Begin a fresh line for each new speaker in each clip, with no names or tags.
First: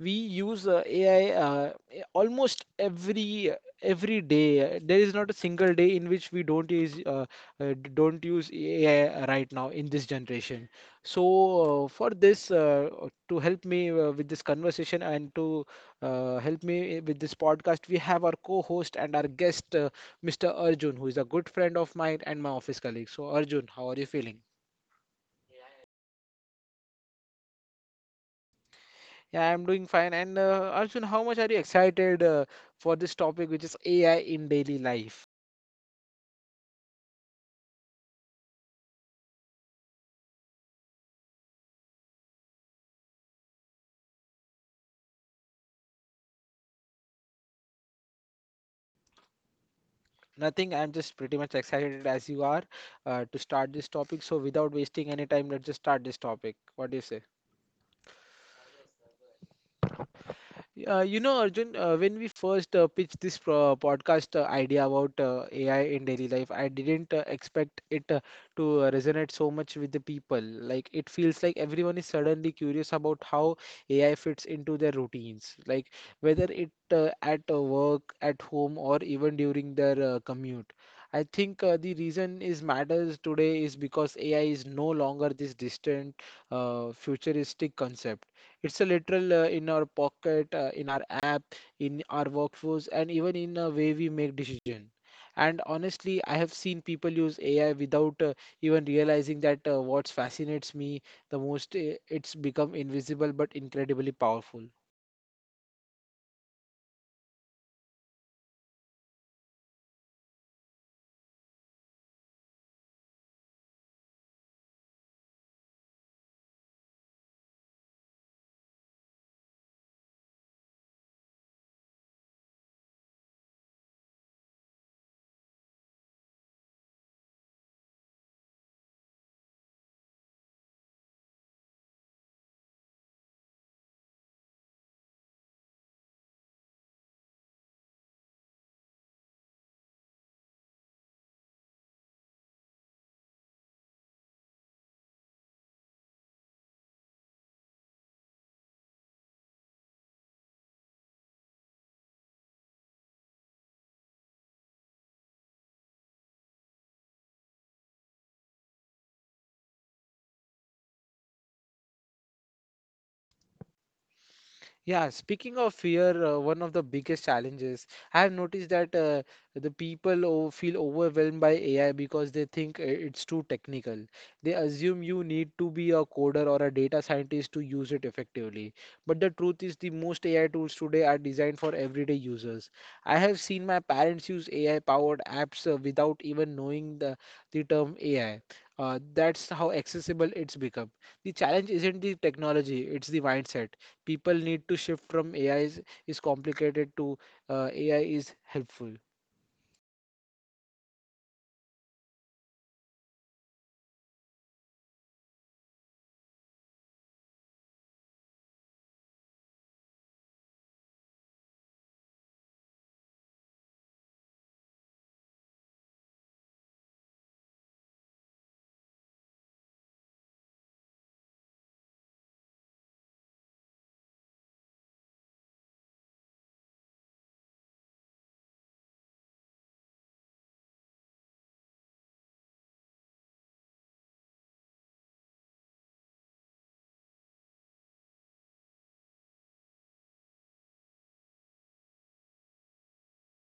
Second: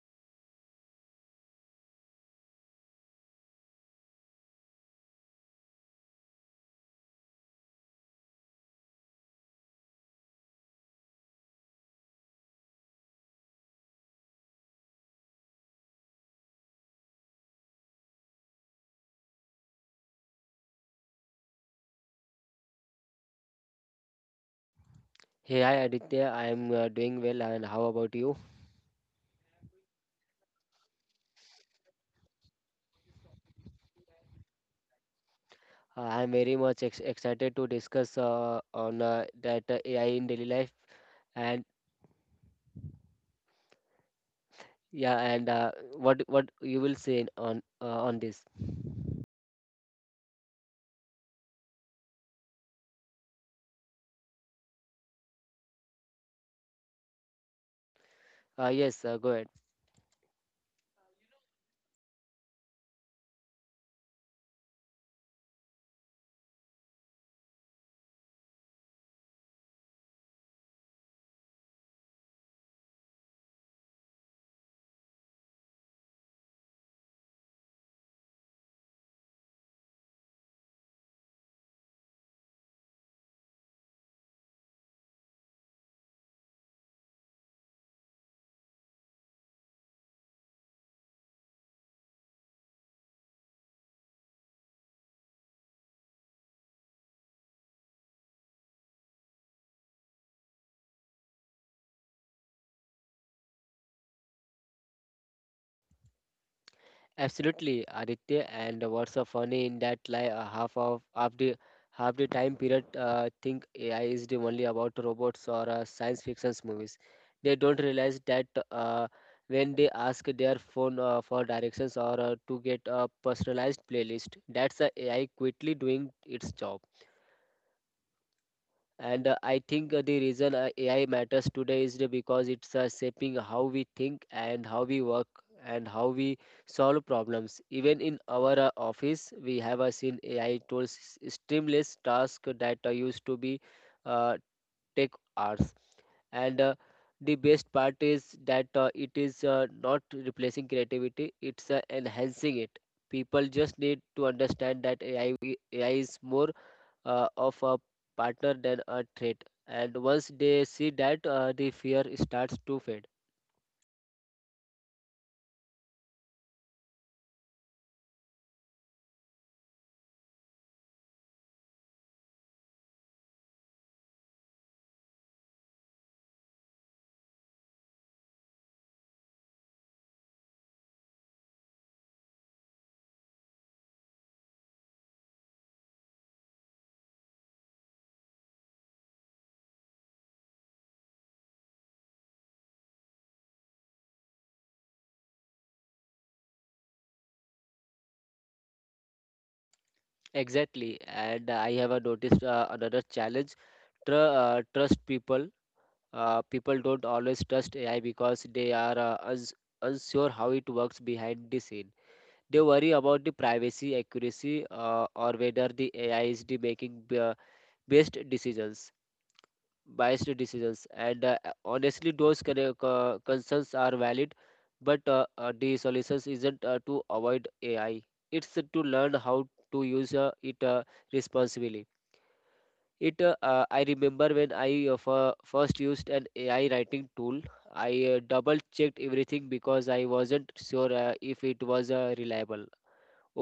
We use AI almost every day. There is not a single day in which we don't don't use AI right now in this generation. So, for this to help me with this conversation and to help me with this podcast. We have our co-host and our guest, Mr. Arjun, who is a good friend of mine and my office colleague. So, Arjun, how are you feeling?
Hey, hi Aditya. I am doing well, and how about you?
Yeah, I'm doing fine. And Arjun, how much are you excited for this topic, which is AI in daily life?
I am very much ex excited to discuss on that AI in daily life, and yeah, and what you will say on on this.
Nothing. I'm just pretty much excited as you are to start this topic. So, without wasting any time, let's just start this topic. What do you say?
Yes, go ahead.
Arjun, when we first pitched this pro podcast idea about AI in daily life, I didn't expect it to resonate so much with the people. Like, it feels like everyone is suddenly curious about how AI fits into their routines, like whether it at work, at home, or even during their commute. I think the reason is matters today is because AI is no longer this distant, futuristic concept. It's a literal in our pocket, in our app, in our workforce, and even in the way we make decision. And honestly, I have seen people use AI without even realizing that what fascinates me the most, it's become invisible but incredibly powerful.
Absolutely, Aditya. And what's so funny in that, like, half the time period, think AI is the only about robots or science fiction movies. They don't realize that when they ask their phone for directions or to get a personalized playlist, that's the AI quickly doing its job. And I think the reason AI matters today because it's shaping how we think and how we work and how we solve problems. Even in our office, we have seen AI tools streamless tasks that used to be uh, take hours. And the best part is that it is not replacing creativity; it's enhancing it. People just need to understand that AI is more of a partner than a threat. And once they see that, the fear starts to fade.
Yeah, speaking of fear, one of the biggest challenges I have noticed that the people feel overwhelmed by AI because they think it's too technical. They assume you need to be a coder or a data scientist to use it effectively. But the truth is, the most AI tools today are designed for everyday users. I have seen my parents use AI-powered apps without even knowing the term AI. That's how accessible it's become. The challenge isn't the technology, it's the mindset people need to shift from AI is complicated to AI is helpful.
Exactly. And I have noticed another challenge, trust. People. People don't always trust AI because they are unsure how it works behind the scene. They worry about the privacy, accuracy, or whether the AI is the making best decisions, biased decisions, and honestly those concerns are valid, but uh, the solution isn't to avoid AI. It's to learn how to use it responsibly. It I remember when I first used an AI writing tool. I double checked everything because I wasn't sure if it was reliable.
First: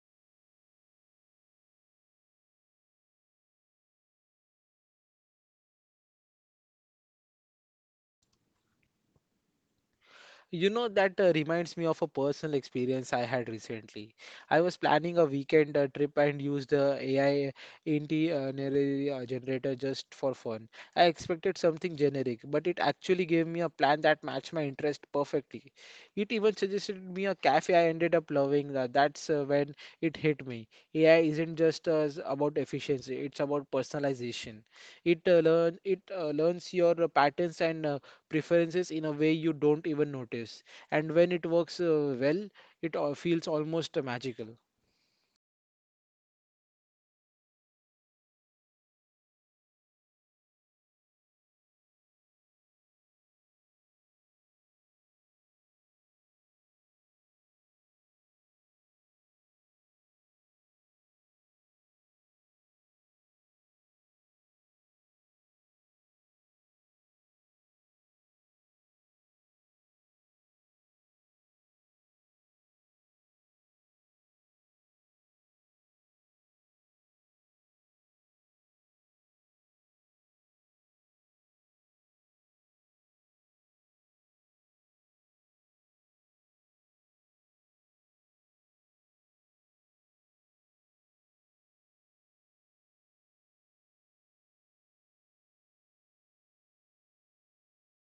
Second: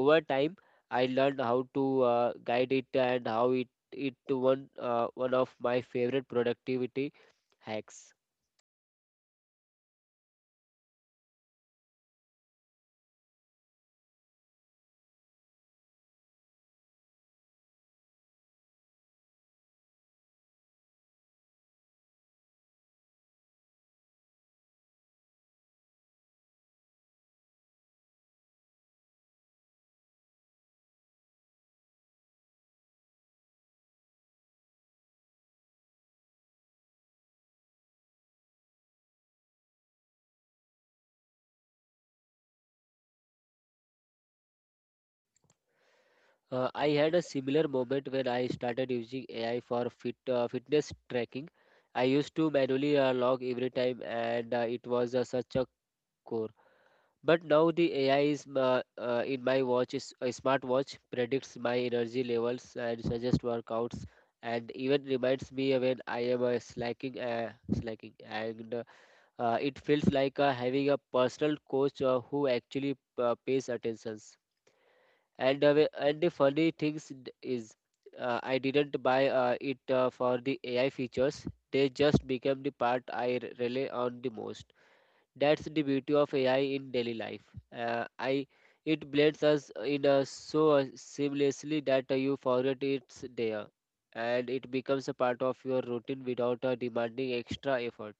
Over time, I learned how to guide it, and how it to one one of my favorite productivity hacks.
You know, that reminds me of a personal experience I had recently. I was planning a weekend trip and used the AI itinerary generator just for fun. I expected something generic, but it actually gave me a plan that matched my interest perfectly. It even suggested me a cafe I ended up loving. That's when it hit me. AI isn't just about efficiency, it's about personalization. It learns your patterns and preferences in a way you don't even notice. And when it works well, it feels almost magical.
I had a similar moment when I started using AI for fitness tracking. I used to manually log every time, and it was such a chore. But now the AI in my watch, is a smartwatch, predicts my energy levels and suggests workouts, and even reminds me when I am slacking. And it feels like having a personal coach who actually pays attentions. And the funny things d- is, I didn't buy it for the AI features. They just became the part I rely on the most. That's the beauty of AI in daily life. I it blends us in so seamlessly that you forget it's there, and it becomes a part of your routine without demanding extra effort.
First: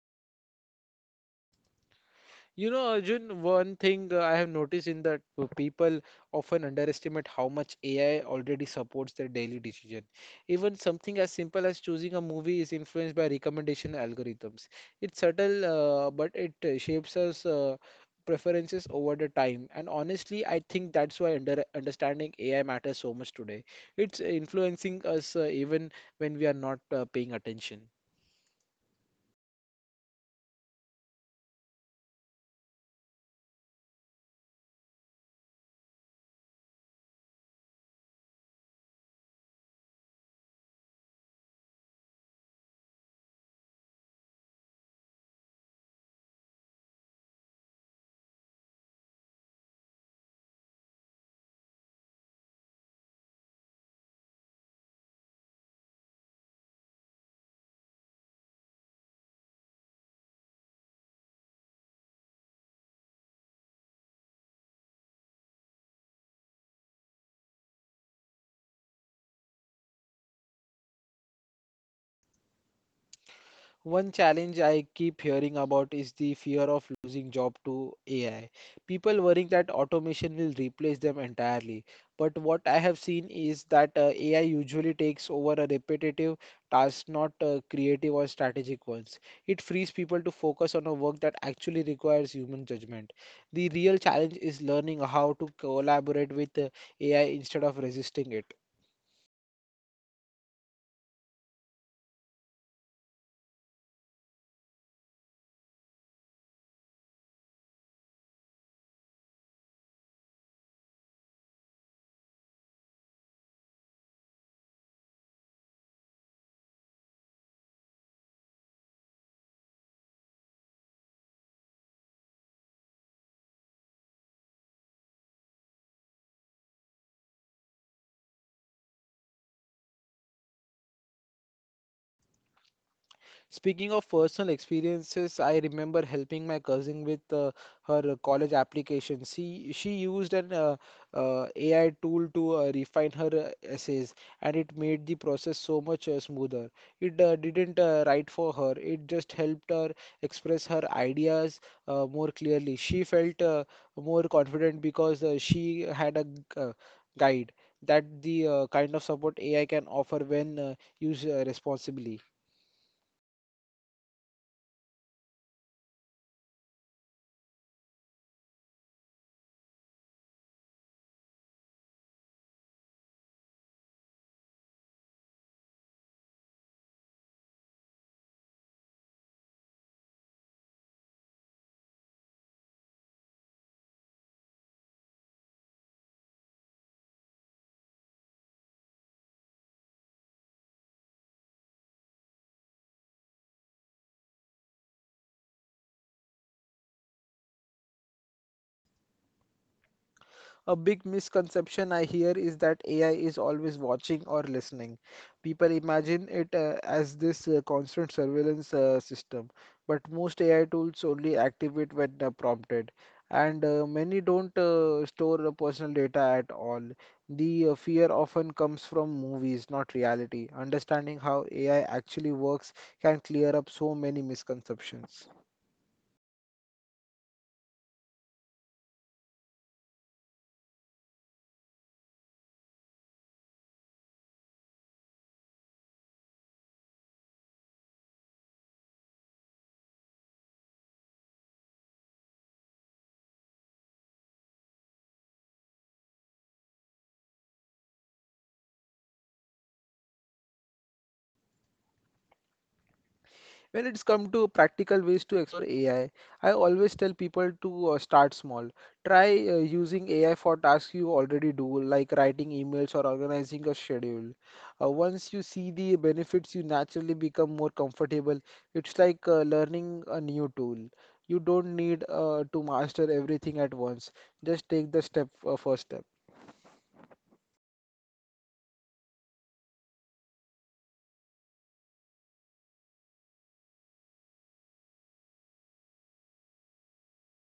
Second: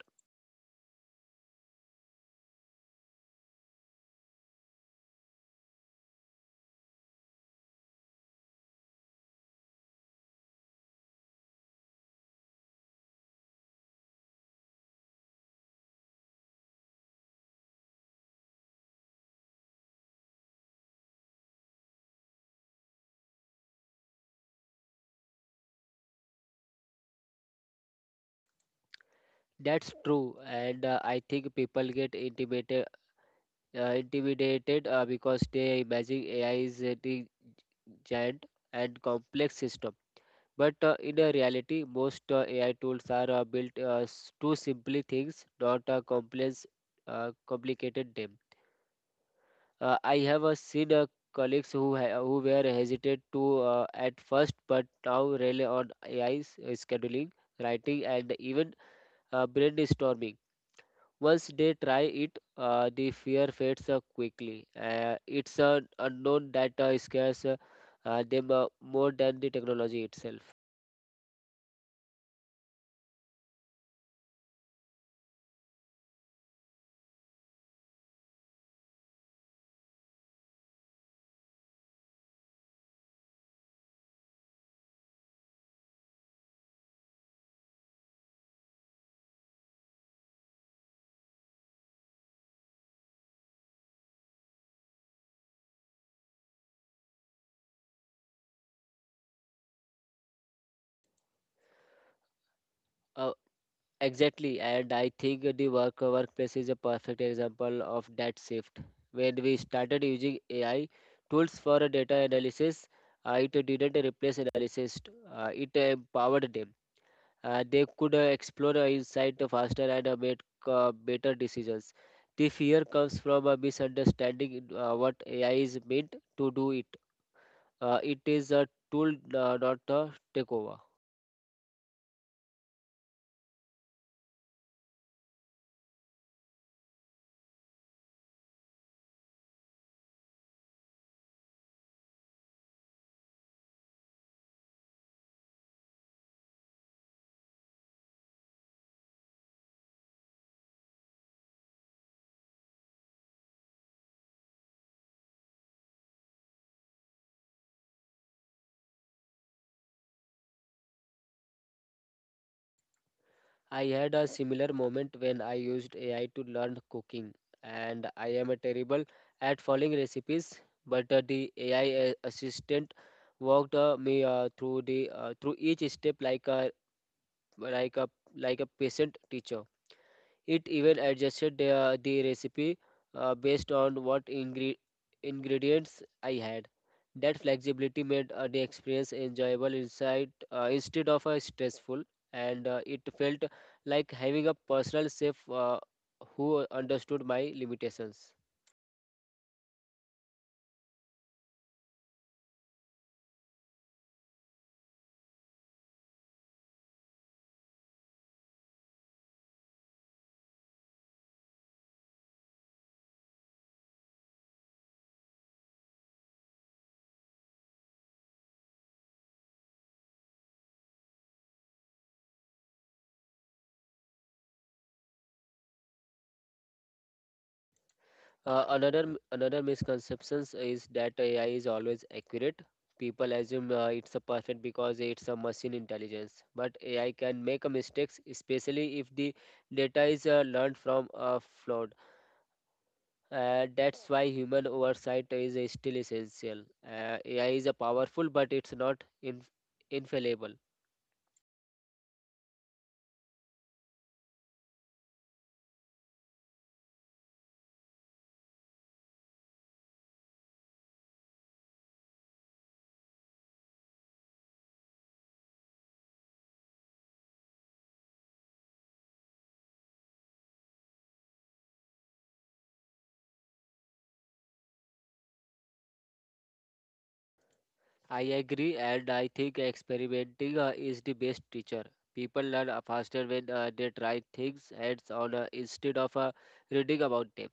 You know, Arjun, one thing I have noticed in that people often underestimate how much AI already supports their daily decision. Even something as simple as choosing a movie is influenced by recommendation algorithms. It's subtle, but it shapes us. Preferences over the time. And honestly, I think that's why understanding AI matters so much today. It's influencing us even when we are not paying attention.
That's true, and I think people get intimidated because they imagine AI is a big, giant, and complex system. But in reality, most AI tools are built to simply things, not complicated them. I have seen colleagues who who were hesitant to at first, but now rely on AI 's, scheduling, writing, and even brainstorming. Once they try it, the fear fades quickly. It's an unknown that scares them more than the technology itself.
One challenge I keep hearing about is the fear of losing job to AI. People worrying that automation will replace them entirely. But what I have seen is that AI usually takes over a repetitive task, not creative or strategic ones. It frees people to focus on a work that actually requires human judgment. The real challenge is learning how to collaborate with AI instead of resisting it.
Uh, Exactly, and I think the workplace is a perfect example of that shift. When we started using AI tools for data analysis, it didn't replace analysis; it empowered them. They could explore insight faster and make better decisions. The fear comes from a misunderstanding in what AI is meant to do. It is a tool, not a takeover.
Speaking of personal experiences, I remember helping my cousin with her college application. She used an AI tool to refine her essays, and it made the process so much smoother. It didn't write for her; it just helped her express her ideas more clearly. She felt more confident because she had a guide. That the kind of support AI can offer when used responsibly.
I had a similar moment when I used AI to learn cooking, and I am a terrible at following recipes, but the AI assistant walked me through the, through each step like a like a patient teacher. It even adjusted the recipe based on what ingredients I had. That flexibility made the experience enjoyable inside, instead of stressful, and it felt like having a personal chef who understood my limitations.
A big misconception I hear is that AI is always watching or listening. People imagine it as this constant surveillance system, but most AI tools only activate when prompted, and many don't store personal data at all. The fear often comes from movies, not reality. Understanding how AI actually works can clear up so many misconceptions.
Another misconceptions is that AI is always accurate. People assume it's a perfect because it's a machine intelligence, but AI can make a mistakes, especially if the data is learned from a flawed. That's why human oversight is still essential. AI is a powerful, but it's not infallible.
When it's come to practical ways to explore AI, I always tell people to start small. Try using AI for tasks you already do, like writing emails or organizing a schedule. Once you see the benefits, you naturally become more comfortable. It's like learning a new tool. You don't need to master everything at once. Just take the first step.
I agree, and I think experimenting is the best teacher. People learn faster when they try things hands-on instead of reading about them.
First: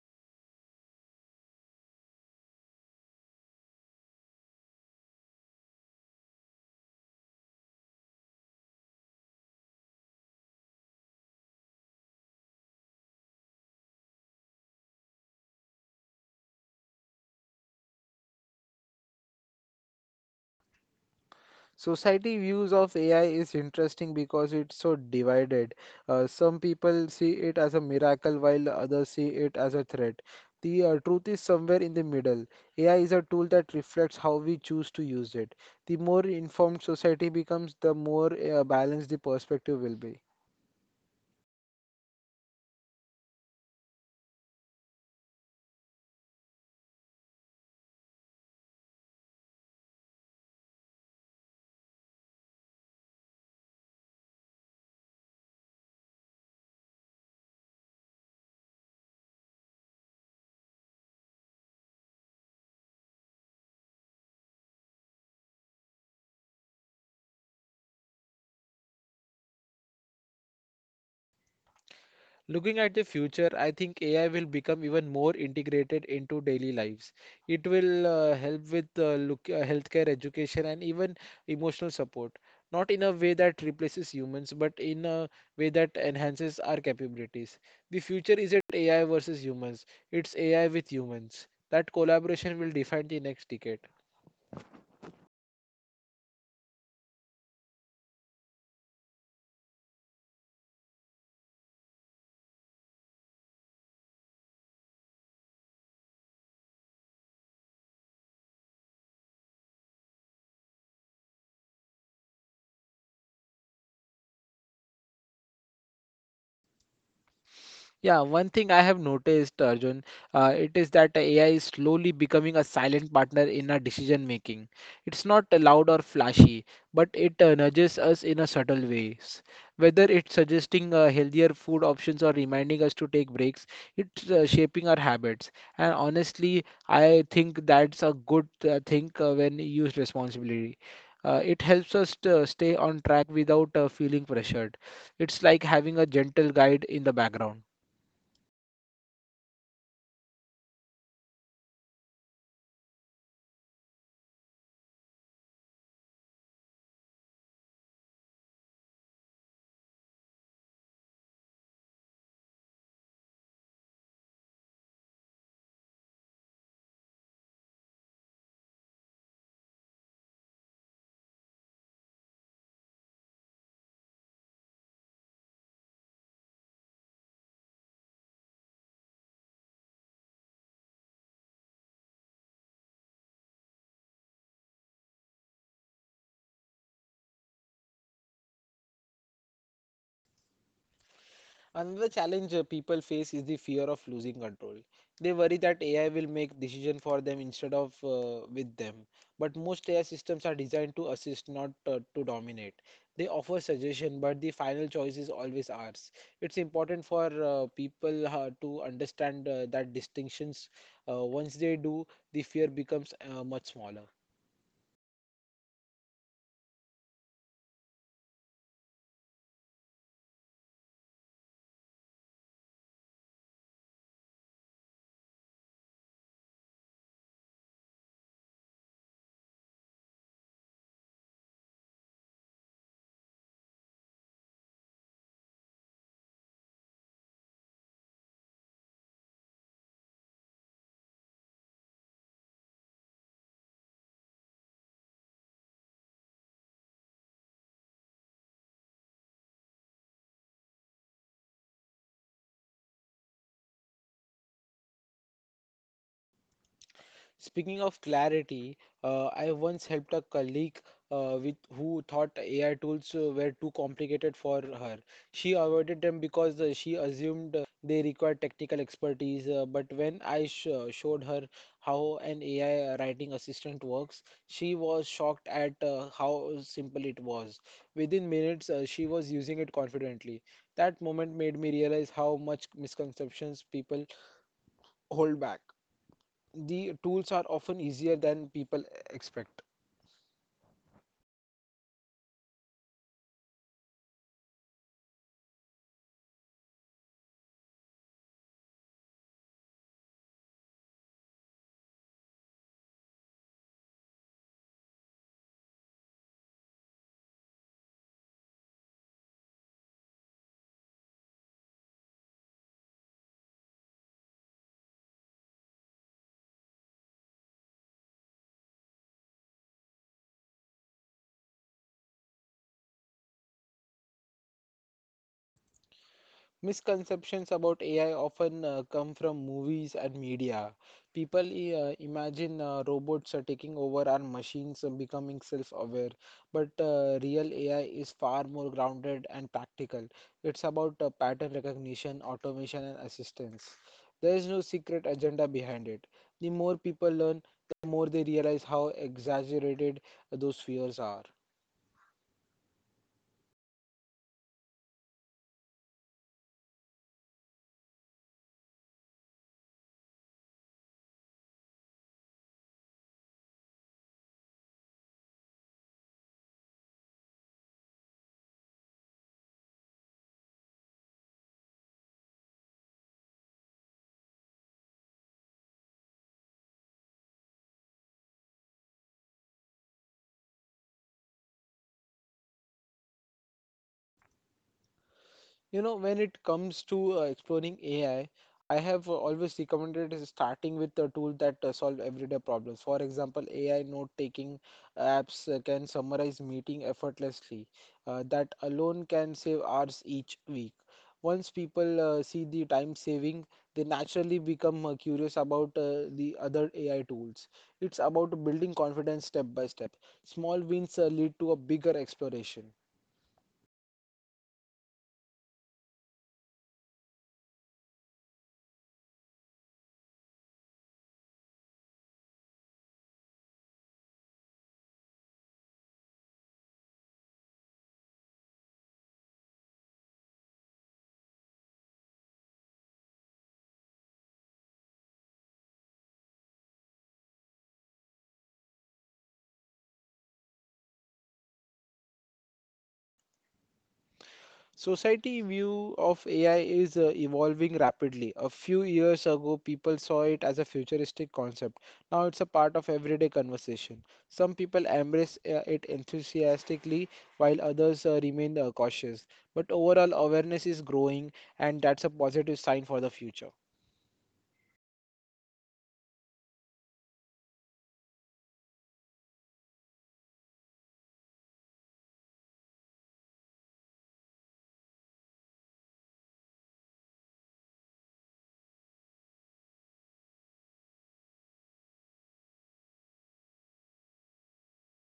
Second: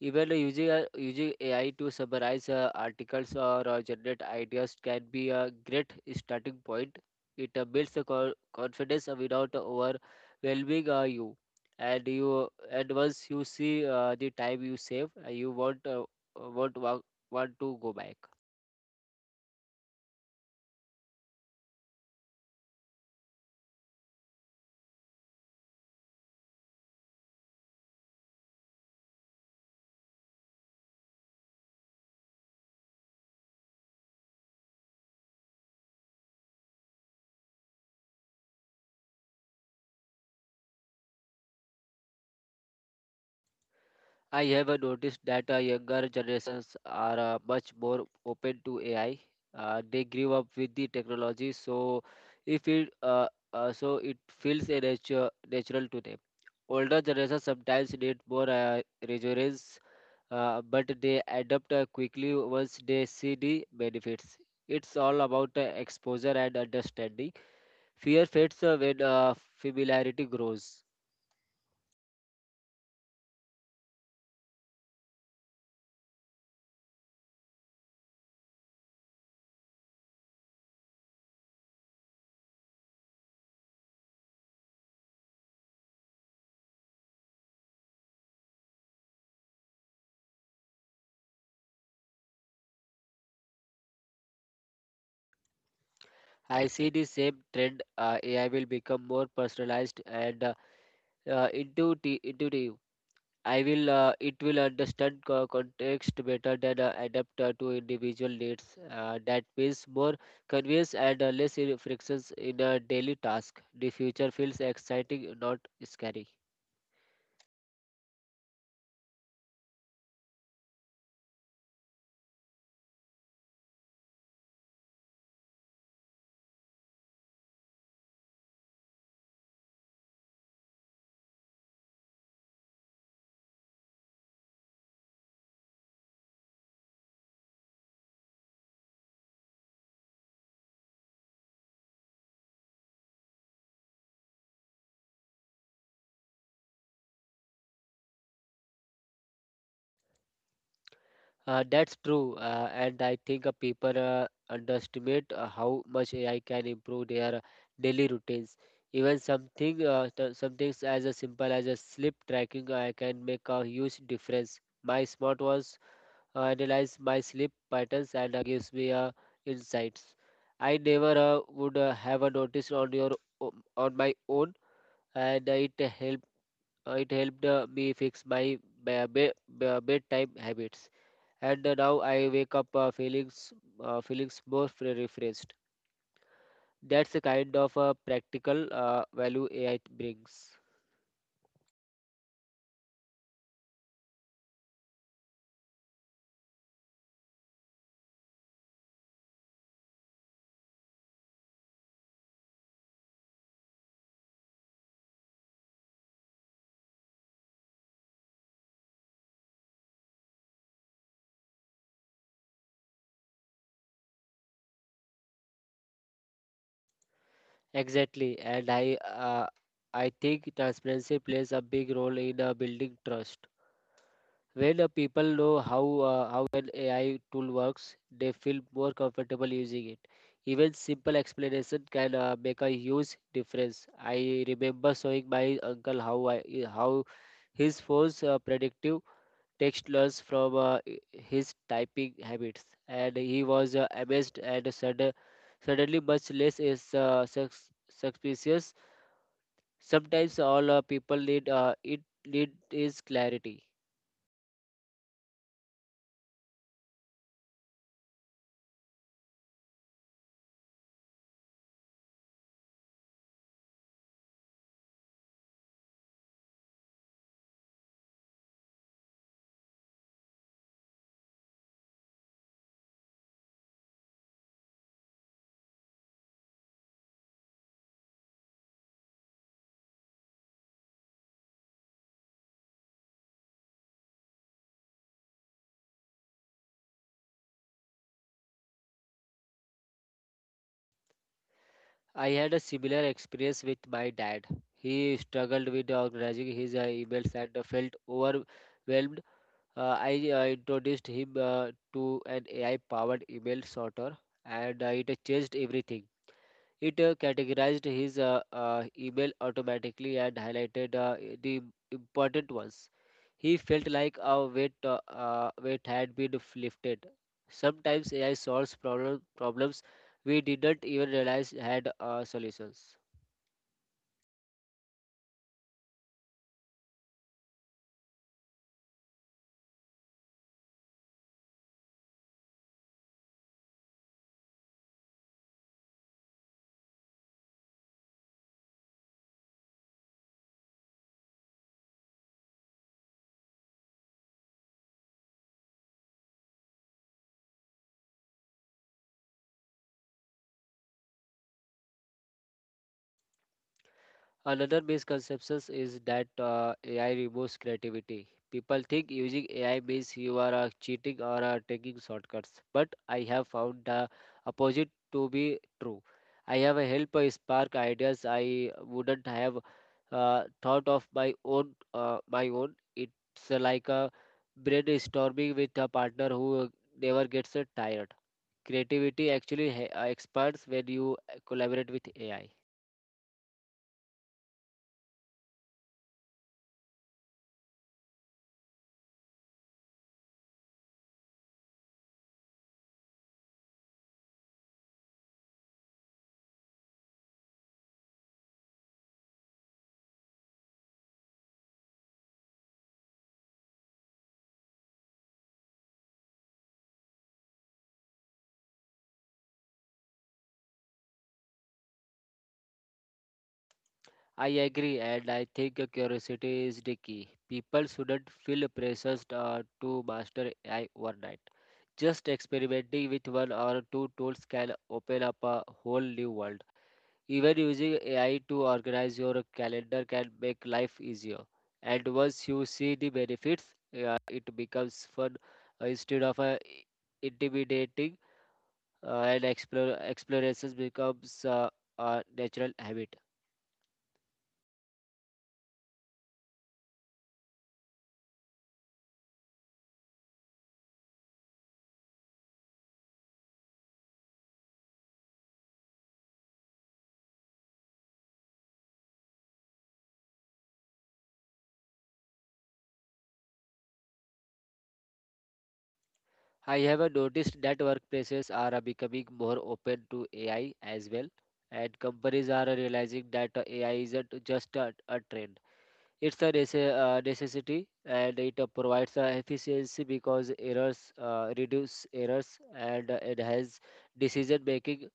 Even using AI to summarize articles or generate ideas can be a great starting point. It builds the confidence without overwhelming you. And once you see the time you save, you won't wa- want to go back.
Society views of AI is interesting because it's so divided. Some people see it as a miracle while others see it as a threat. The truth is somewhere in the middle. AI is a tool that reflects how we choose to use it. The more informed society becomes, the more balanced the perspective will be.
I have noticed that younger generations are much more open to AI. They grew up with the technology, so if it so it feels natural to them. Older generations sometimes need more reassurance, but they adapt quickly once they see the benefits. It's all about exposure and understanding. Fear fades when familiarity grows.
Looking at the future, I think AI will become even more integrated into daily lives. It will help with healthcare, education, and even emotional support. Not in a way that replaces humans, but in a way that enhances our capabilities. The future isn't AI versus humans, it's AI with humans. That collaboration will define the next decade.
I see the same trend. AI will become more personalized and intuitive. I will. It will understand context better, than adapt to individual needs. That means more convenience and less frictions in a daily task. The future feels exciting, not scary.
Yeah, one thing I have noticed, Arjun, it is that AI is slowly becoming a silent partner in our decision making. It's not loud or flashy, but it nudges us in a subtle ways. Whether it's suggesting healthier food options or reminding us to take breaks, it's shaping our habits. And honestly, I think that's a good thing when used responsibility. It helps us to stay on track without feeling pressured. It's like having a gentle guide in the background.
That's true, and I think people underestimate how much AI can improve their daily routines. Even some things as simple as a sleep tracking can make a huge difference. My smartwatch analyzes my sleep patterns and gives me insights I never would have noticed o- on my own, and helped it helped me fix my be- be- bedtime habits, and now I wake up feeling more refreshed. That's the kind of practical value AI brings.
Another challenge people face is the fear of losing control. They worry that AI will make decision for them instead of with them. But most AI systems are designed to assist, not to dominate. They offer suggestion, but the final choice is always ours. It's important for people to understand that distinctions. Once they do, the fear becomes much smaller.
Exactly, and I think transparency plays a big role in building trust. When people know how an AI tool works, they feel more comfortable using it. Even simple explanation can make a huge difference. I remember showing my uncle how his phone's predictive text learns from his typing habits, and he was amazed, and suddenly much less is suspicious. Sometimes all people need is clarity.
Speaking of clarity, I once helped a colleague with who thought AI tools were too complicated for her. She avoided them because she assumed they required technical expertise. But when I showed her how an AI writing assistant works, she was shocked at how simple it was. Within minutes, she was using it confidently. That moment made me realize how much misconceptions people hold back. The tools are often easier than people expect.
I had a similar experience with my dad. He struggled with organizing his emails and felt overwhelmed. I introduced him to an AI-powered email sorter, and it changed everything. It categorized his email automatically and highlighted the important ones. He felt like a weight had been lifted. Sometimes AI solves problems we didn't even realize had solutions.
Misconceptions about AI often come from movies and media. People imagine robots are taking over and machines are becoming self-aware, but real AI is far more grounded and practical. It's about pattern recognition, automation, and assistance. There is no secret agenda behind it. The more people learn, the more they realize how exaggerated those fears are.
Another misconception is that AI removes creativity. People think using AI means you are cheating or taking shortcuts, but I have found the opposite to be true. I have a help spark ideas I wouldn't have thought of my own. It's like a brainstorming with a partner who never gets tired. Creativity actually expands when you collaborate with AI.
You know, when it comes to exploring AI, I have always recommended is starting with a tool that solve everyday problems. For example, AI note-taking apps can summarize meeting effortlessly. That alone can save hours each week. Once people see the time saving, they naturally become curious about the other AI tools. It's about building confidence step by step. Small wins lead to a bigger exploration.
I agree, and I think curiosity is the key. People shouldn't feel pressured to master AI overnight. Just experimenting with one or two tools can open up a whole new world. Even using AI to organize your calendar can make life easier. And once you see the benefits, it becomes fun instead of intimidating, and explorations becomes a natural habit.
Society view of AI is evolving rapidly. A few years ago, people saw it as a futuristic concept. Now it's a part of everyday conversation. Some people embrace it enthusiastically, while others remain cautious. But overall, awareness is growing, and that's a positive sign for the future.
I have noticed that workplaces are becoming more open to AI as well, and companies are realizing that AI isn't just a trend. It's a necessity, and it provides efficiency because errors reduce errors and enhance decision making.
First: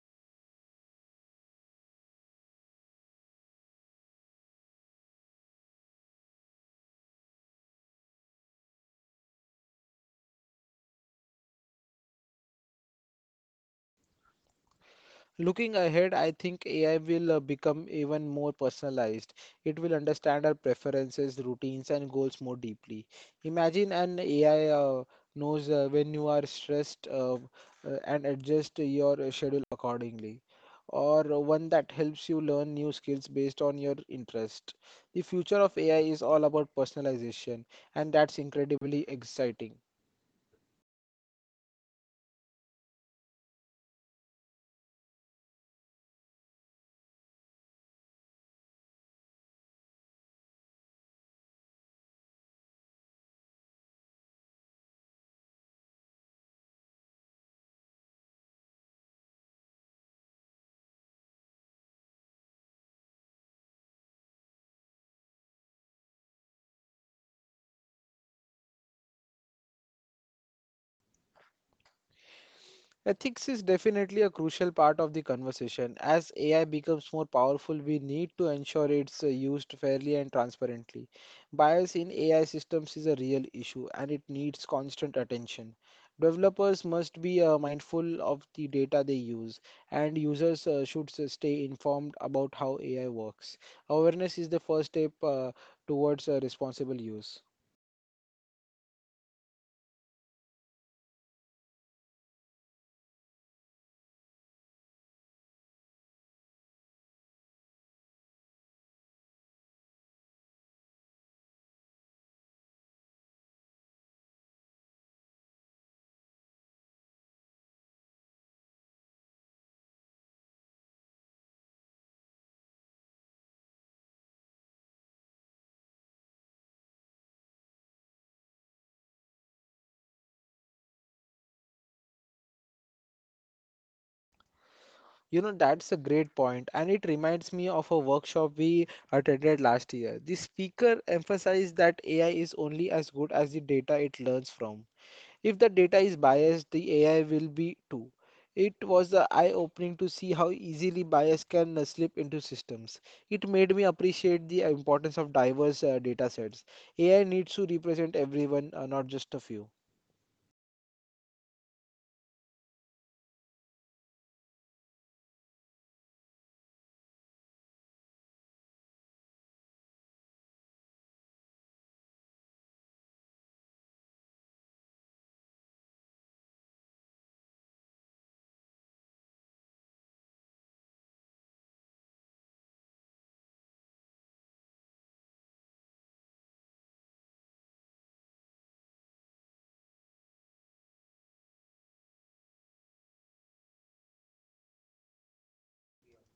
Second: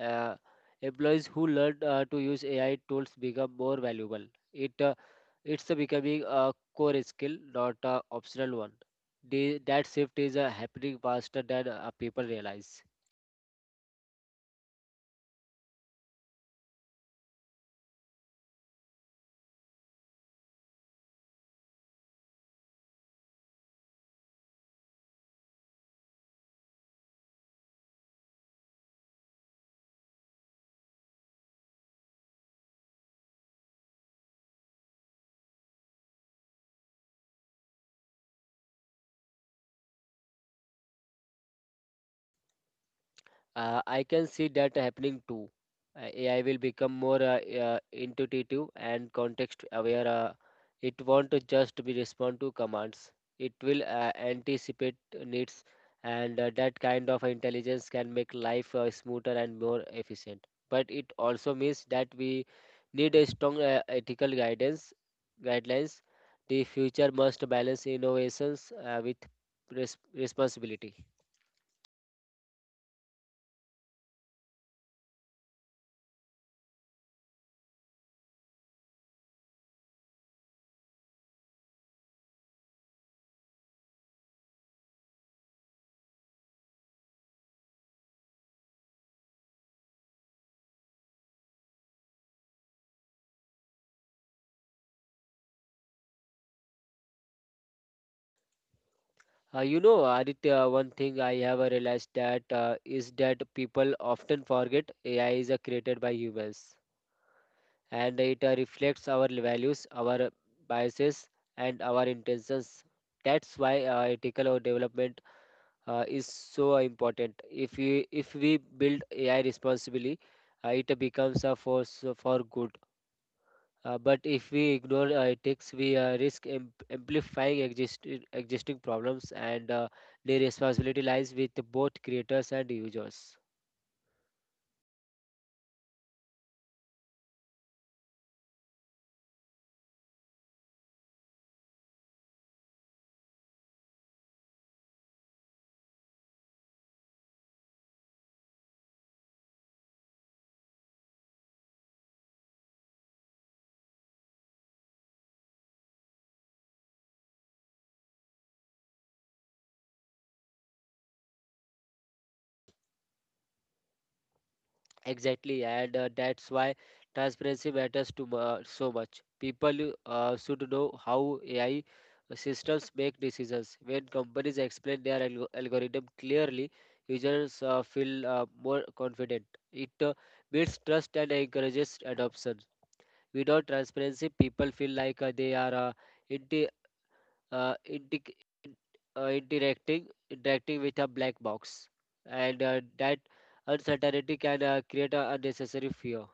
Uh, Employees who learn to use AI tools become more valuable. It uh, it's becoming a core skill, not a optional one. That shift is happening faster than people realize.
Looking ahead, I think AI will become even more personalized. It will understand our preferences, routines, and goals more deeply. Imagine an AI knows when you are stressed and adjust your schedule accordingly, or one that helps you learn new skills based on your interest. The future of AI is all about personalization, and that's incredibly exciting.
I can see that happening too. AI will become more intuitive and context aware. It won't just be respond to commands. It will anticipate needs, and that kind of intelligence can make life smoother and more efficient. But it also means that we need a strong ethical guidance guidelines. The future must balance innovations with responsibility.
Ethics is definitely a crucial part of the conversation. As AI becomes more powerful, we need to ensure it's used fairly and transparently. Bias in AI systems is a real issue, and it needs constant attention. Developers must be mindful of the data they use, and users should stay informed about how AI works. Awareness is the first step towards responsible use.
Aditya, one thing I have realized that is that people often forget AI is created by humans, and it reflects our values, our biases, and our intentions. That's why ethical or development is so important. If we build AI responsibly, it becomes a force for good. But if we ignore ethics, we risk amplifying existing problems, and the responsibility lies with both creators and users.
You know, that's a great point, and it reminds me of a workshop we attended last year. The speaker emphasized that AI is only as good as the data it learns from. If the data is biased, the AI will be too. It was eye-opening to see how easily bias can slip into systems. It made me appreciate the importance of diverse data sets. AI needs to represent everyone, not just a few.
Exactly, and that's why transparency matters to so much. People should know how AI systems make decisions. When companies explain their algorithm clearly, users feel more confident. It builds trust and encourages adoption. Without transparency, people feel like they are inti- uh, inti- interacting with a black box, and that uncertainty can create a unnecessary fear.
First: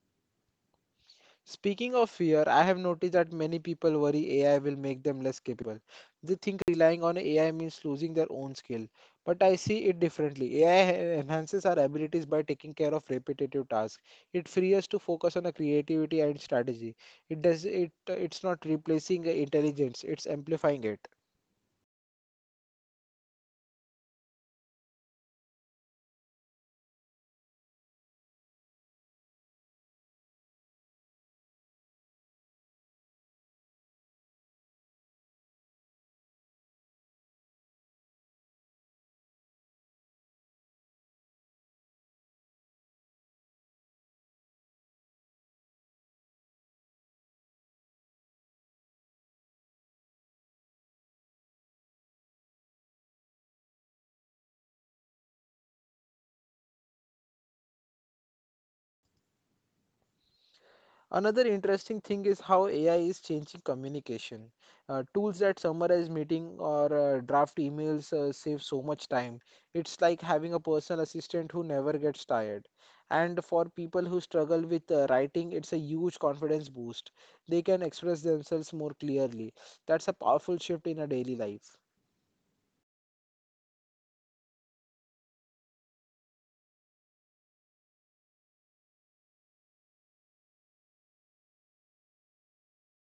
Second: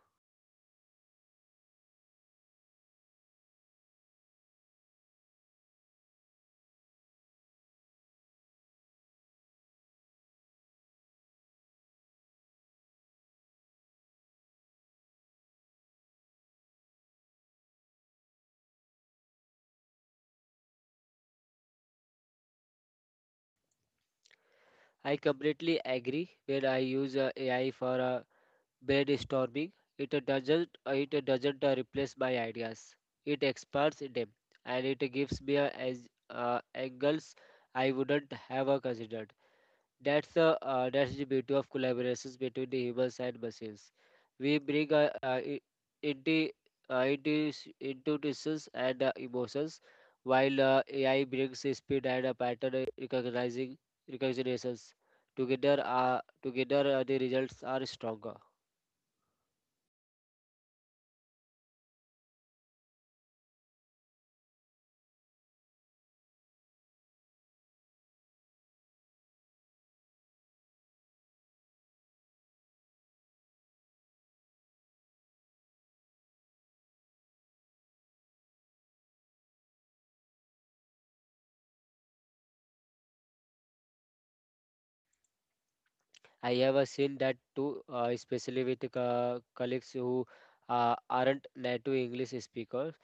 Speaking of fear, I have noticed that many people worry AI will make them less capable. They think relying on AI means losing their own skill. But I see it differently. AI enhances our abilities by taking care of repetitive tasks. It frees us to focus on our creativity and strategy. It's not replacing intelligence, it's amplifying it.
I completely agree. When I use AI for brainstorming, it doesn't replace my ideas. It expands them, and it gives me as angles I wouldn't have considered. That's the beauty of collaborations between the humans and machines. We bring inti- intuitions and emotions, while AI brings the speed and pattern recognizing recognitions. Together, the results are stronger.
Another interesting thing is how AI is changing communication. Tools that summarize meeting or draft emails save so much time. It's like having a personal assistant who never gets tired. And for people who struggle with writing, it's a huge confidence boost. They can express themselves more clearly. That's a powerful shift in a daily life.
I have seen that too, especially with colleagues who aren't native English speakers.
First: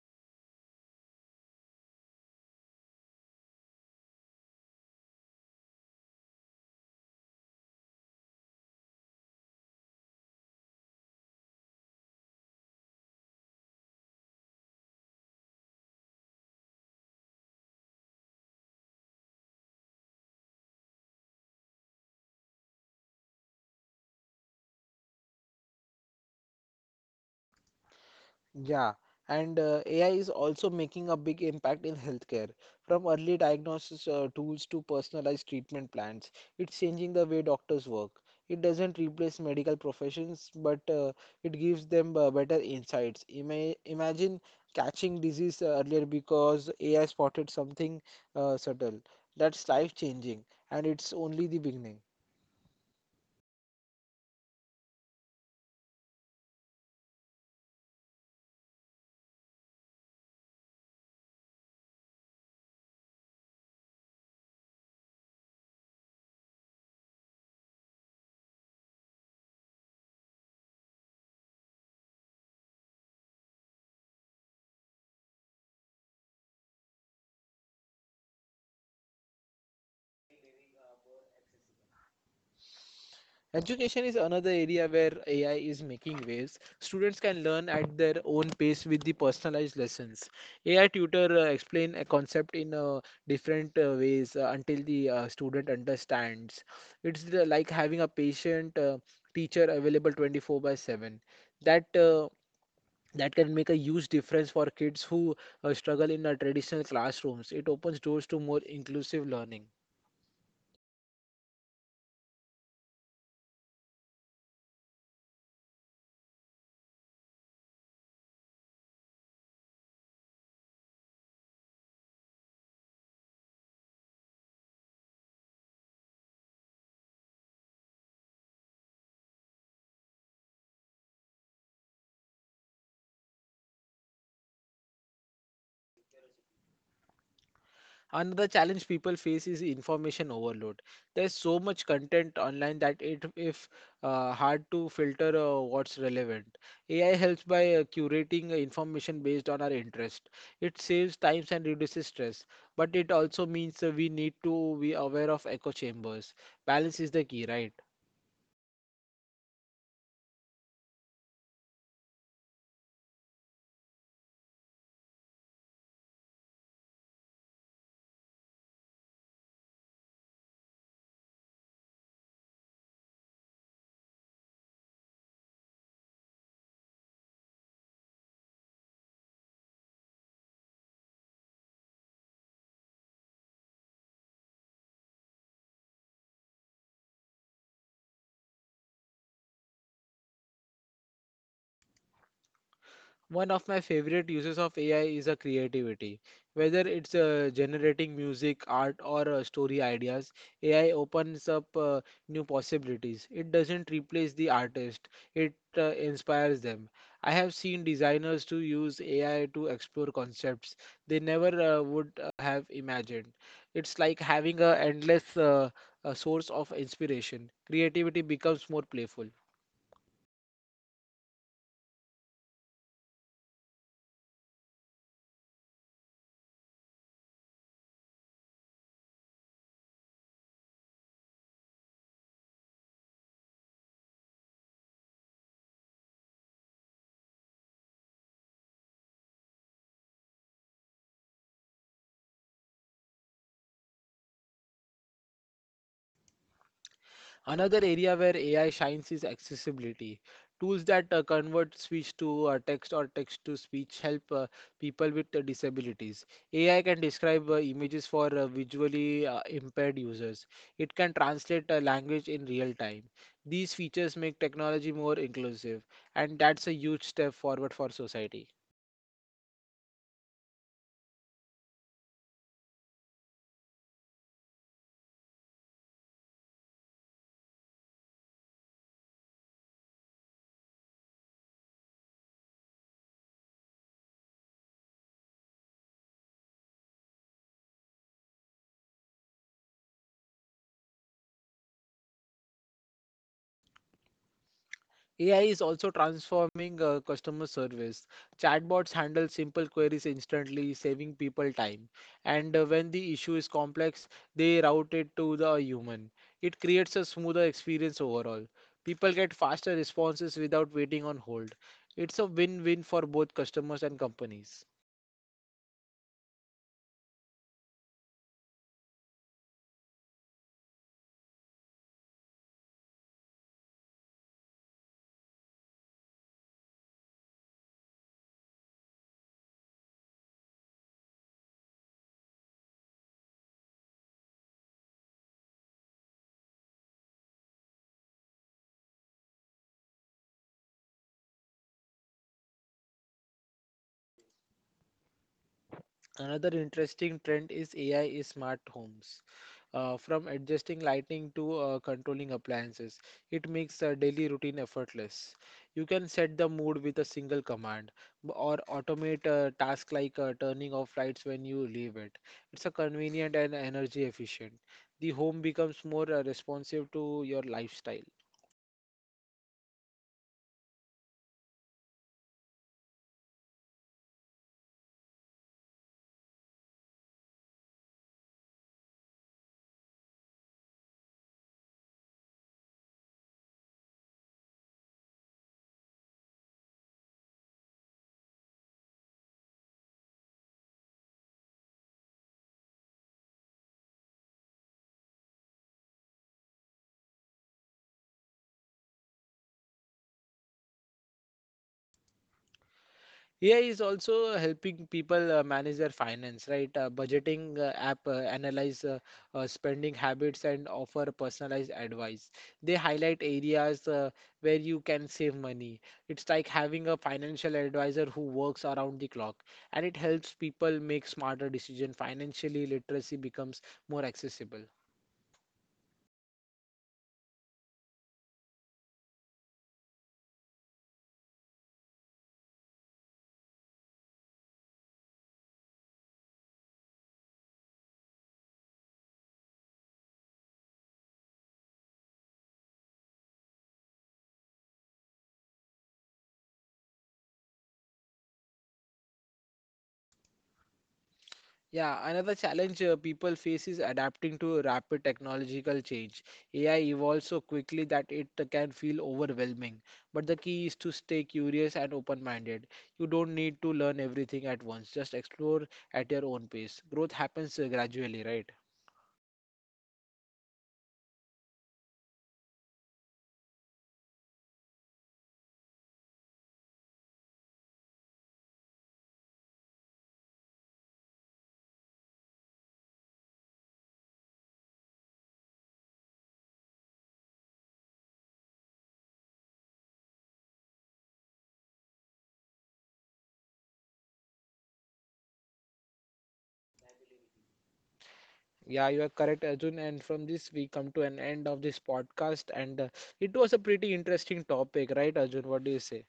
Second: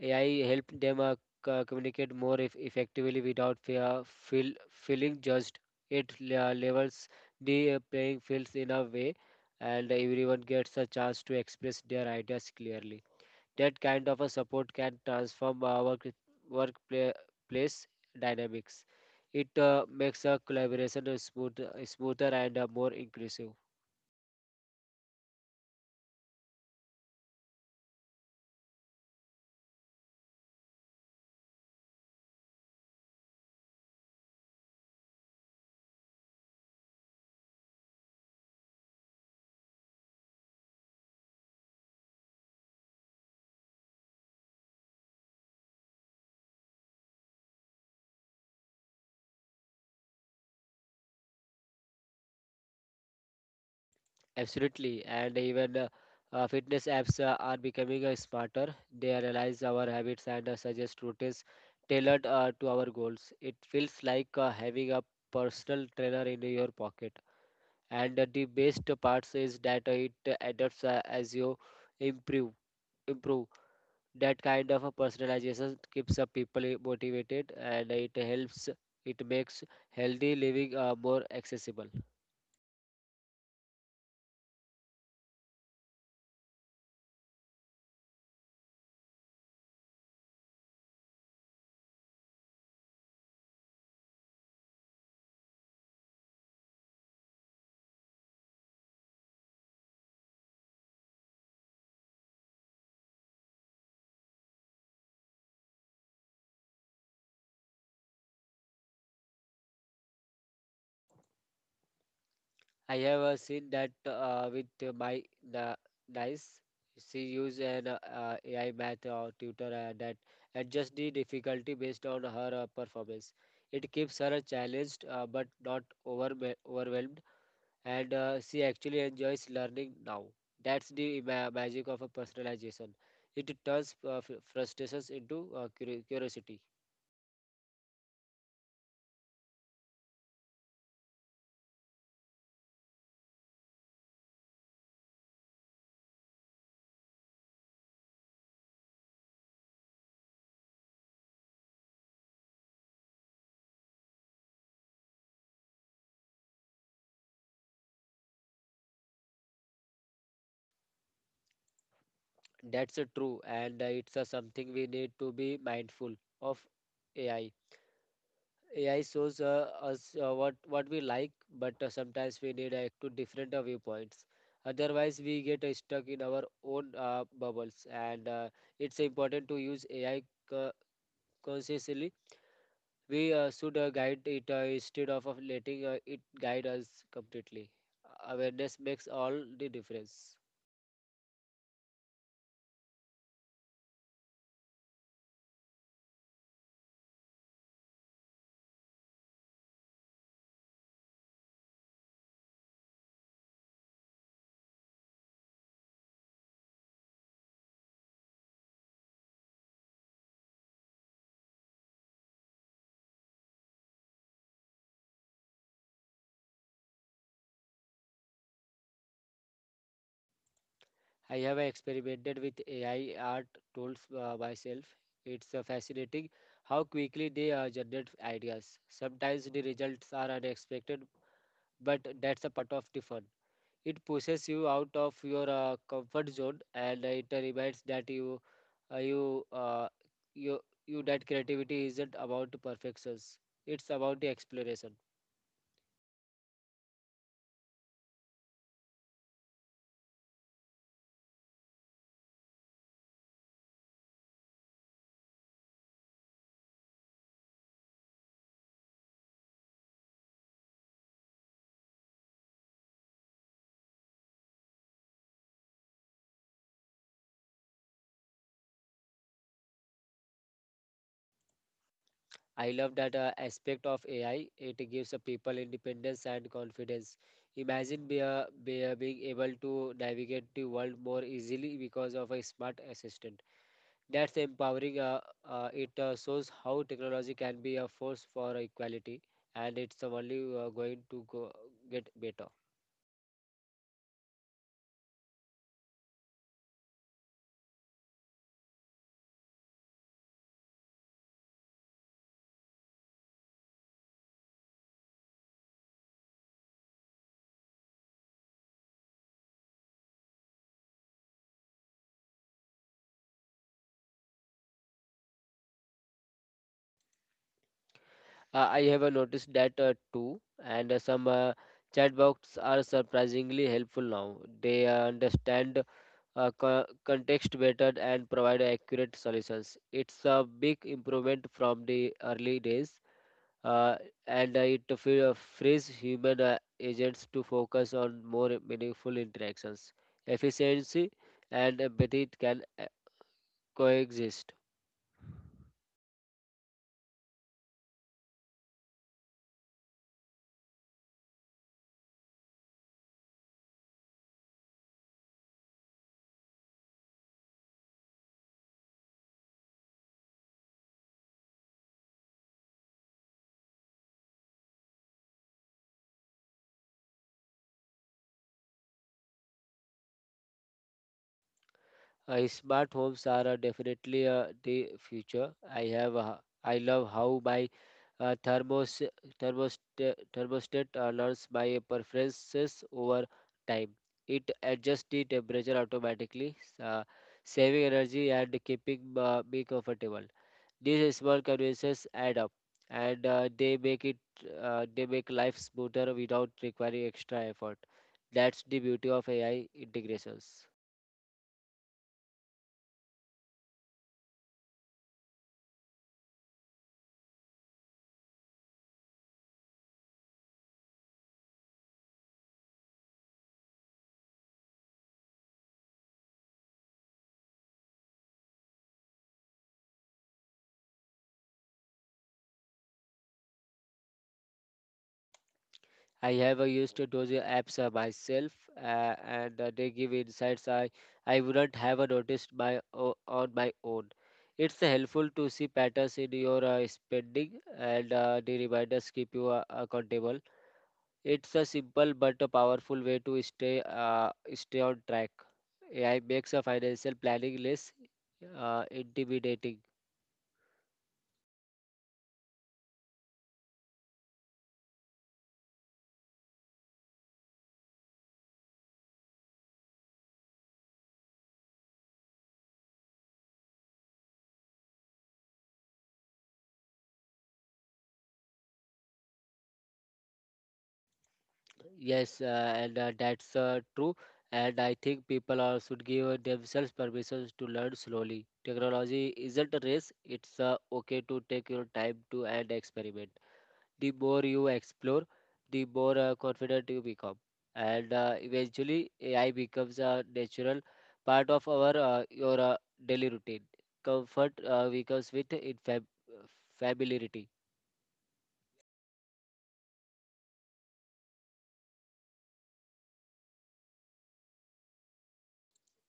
AI helped them communicate more effectively without feel, feeling judged. It levels the playing fields in a way, and everyone gets a chance to express their ideas clearly. That kind of a support can transform our workplace dynamics. It makes a collaboration smoother and more inclusive.
Yeah, and AI is also making a big impact in healthcare. From early diagnosis tools to personalized treatment plans, it's changing the way doctors work. It doesn't replace medical professions, but it gives them better insights. Imagine catching disease earlier because AI spotted something subtle. That's life-changing, and it's only the beginning.
Absolutely, and even fitness apps are becoming smarter. They analyze our habits and suggest routines tailored to our goals. It feels like having a personal trainer in your pocket. And the best part is that it adapts as you improve. Improve that kind of a personalization keeps people motivated, and it helps. It makes healthy living more accessible.
Education is another area where AI is making waves. Students can learn at their own pace with the personalized lessons. AI tutor explain a concept in different ways until the student understands. Like having a patient teacher available 24 by 7. That uh, that can make a huge difference for kids who struggle in traditional classrooms. It opens doors to more inclusive learning.
I have seen that with my na nice. She used an AI math tutor that adjusts the difficulty based on her performance. It keeps her challenged but not overwhelmed, and she actually enjoys learning now. That's the ma magic of a personalization. It turns frustrations into curiosity.
Another challenge people face is information overload. There's so much content online that it if hard to filter what's relevant. AI helps by curating information based on our interest. It saves time and reduces stress, but it also means we need to be aware of echo chambers. Balance is the key, right?
That's true, and it's something we need to be mindful of. AI AI shows us what we like, but sometimes we need two different viewpoints. Otherwise, we get stuck in our own bubbles. And it's important to use AI co- consciously. We should guide it instead of letting it guide us completely. Awareness makes all the difference.
One of my favorite uses of AI is a creativity. Whether it's generating music, art, or story ideas, AI opens up new possibilities. It doesn't replace the artist; it inspires them. I have seen designers to use AI to explore concepts they never would have imagined. It's like having a endless source of inspiration. Creativity becomes more playful.
I have experimented with AI art tools myself. It's fascinating how quickly they generate ideas. Sometimes the results are unexpected, but that's a part of the fun. It pushes you out of your comfort zone, and it reminds that you, you, you, you that creativity isn't about perfections. It's about the exploration.
Another area where AI shines is accessibility. Tools that convert speech to text or text to speech help people with disabilities. AI can describe images for visually impaired users. It can translate language in real time. These features make technology more inclusive, and that's a huge step forward for society.
I love that aspect of AI. It gives the people independence and confidence. Imagine being able to navigate the world more easily because of a smart assistant. That's empowering. It shows how technology can be a force for equality, and it's only going to get better.
AI is also transforming customer service. Chatbots handle simple queries instantly, saving people time. And when the issue is complex, they route it to the human. It creates a smoother experience overall. People get faster responses without waiting on hold. It's a win-win for both customers and companies.
I have noticed that too, and some chatbots are surprisingly helpful now. They understand context better and provide accurate solutions. It's a big improvement from the early days, uh, and it frees human agents to focus on more meaningful interactions. Efficiency and empathy can coexist.
Another interesting trend is AI is smart homes. From adjusting lighting to controlling appliances. It makes a daily routine effortless. You can set the mood with a single command or automate a task like turning off lights when you leave it. It's a convenient and energy efficient. The home becomes more responsive to your lifestyle.
Smart homes are definitely the future. I love how my uh, thermos thermostat learns my preferences over time. It adjusts the temperature automatically, uh, saving energy and keeping me comfortable. These small conveniences add up, and they make life smoother without requiring extra effort. That's the beauty of AI integrations.
AI is also helping people manage their finance, right? Budgeting app analyze spending habits and offer personalized advice. They highlight areas where you can save money. It's like having a financial advisor who works around the clock, and it helps people make smarter decisions. Financially literacy becomes more accessible.
I have used to those apps myself, and they give insights I wouldn't have noticed on my own. It's helpful to see patterns in your spending, and the reminders keep you accountable. It's a simple but a powerful way to stay on track. AI makes a financial planning less intimidating.
Yeah, another challenge people face is adapting to rapid technological change. AI evolves so quickly that it can feel overwhelming. But the key is to stay curious and open minded. You don't need to learn everything at once, just explore at your own pace. Growth happens gradually, right?
Yes, and that's true. And I think people are, should give themselves permissions to learn slowly. Technology isn't a race, it's okay to take your time to and experiment. The more you explore, the more confident you become. And eventually, AI becomes a natural part of our your daily routine. Comfort becomes with it familiarity.
Yeah, you are correct, Arjun. And from this, we come to an end of this podcast. And it was a pretty interesting topic, right, Arjun? What do you say?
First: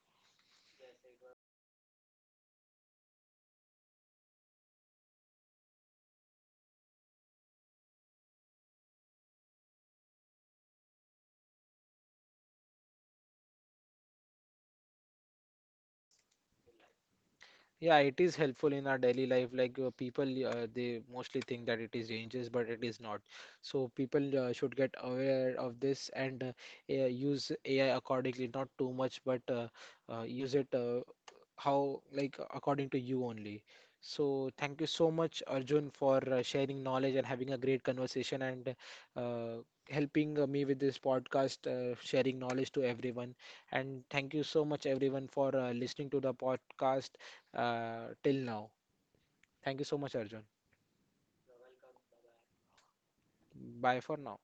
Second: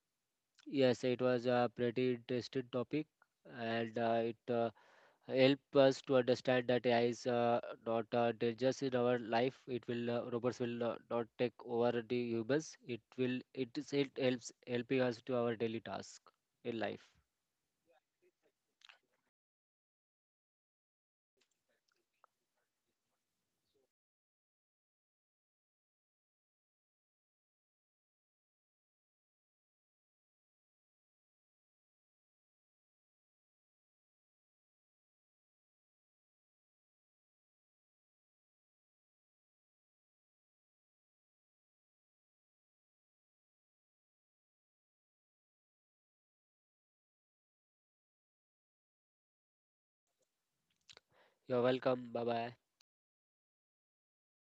Yes, it was a pretty interesting topic, and it help us to understand that AI is not dangerous in our life. It will robots will not take over the humans. It will it is it helps helping us to our daily task in life.
Yeah, it is helpful in our daily life. Like people, they mostly think that it is dangerous, but it is not. So people should get aware of this and use AI accordingly. Not too much, but use it how like according to you only. So thank you so much, Arjun, for sharing knowledge and having a great conversation and uh, helping me with this podcast, sharing knowledge to everyone. And thank you so much, everyone, for listening to the podcast till now. Thank you so much, Arjun.
You're welcome. Bye bye.
Bye for now.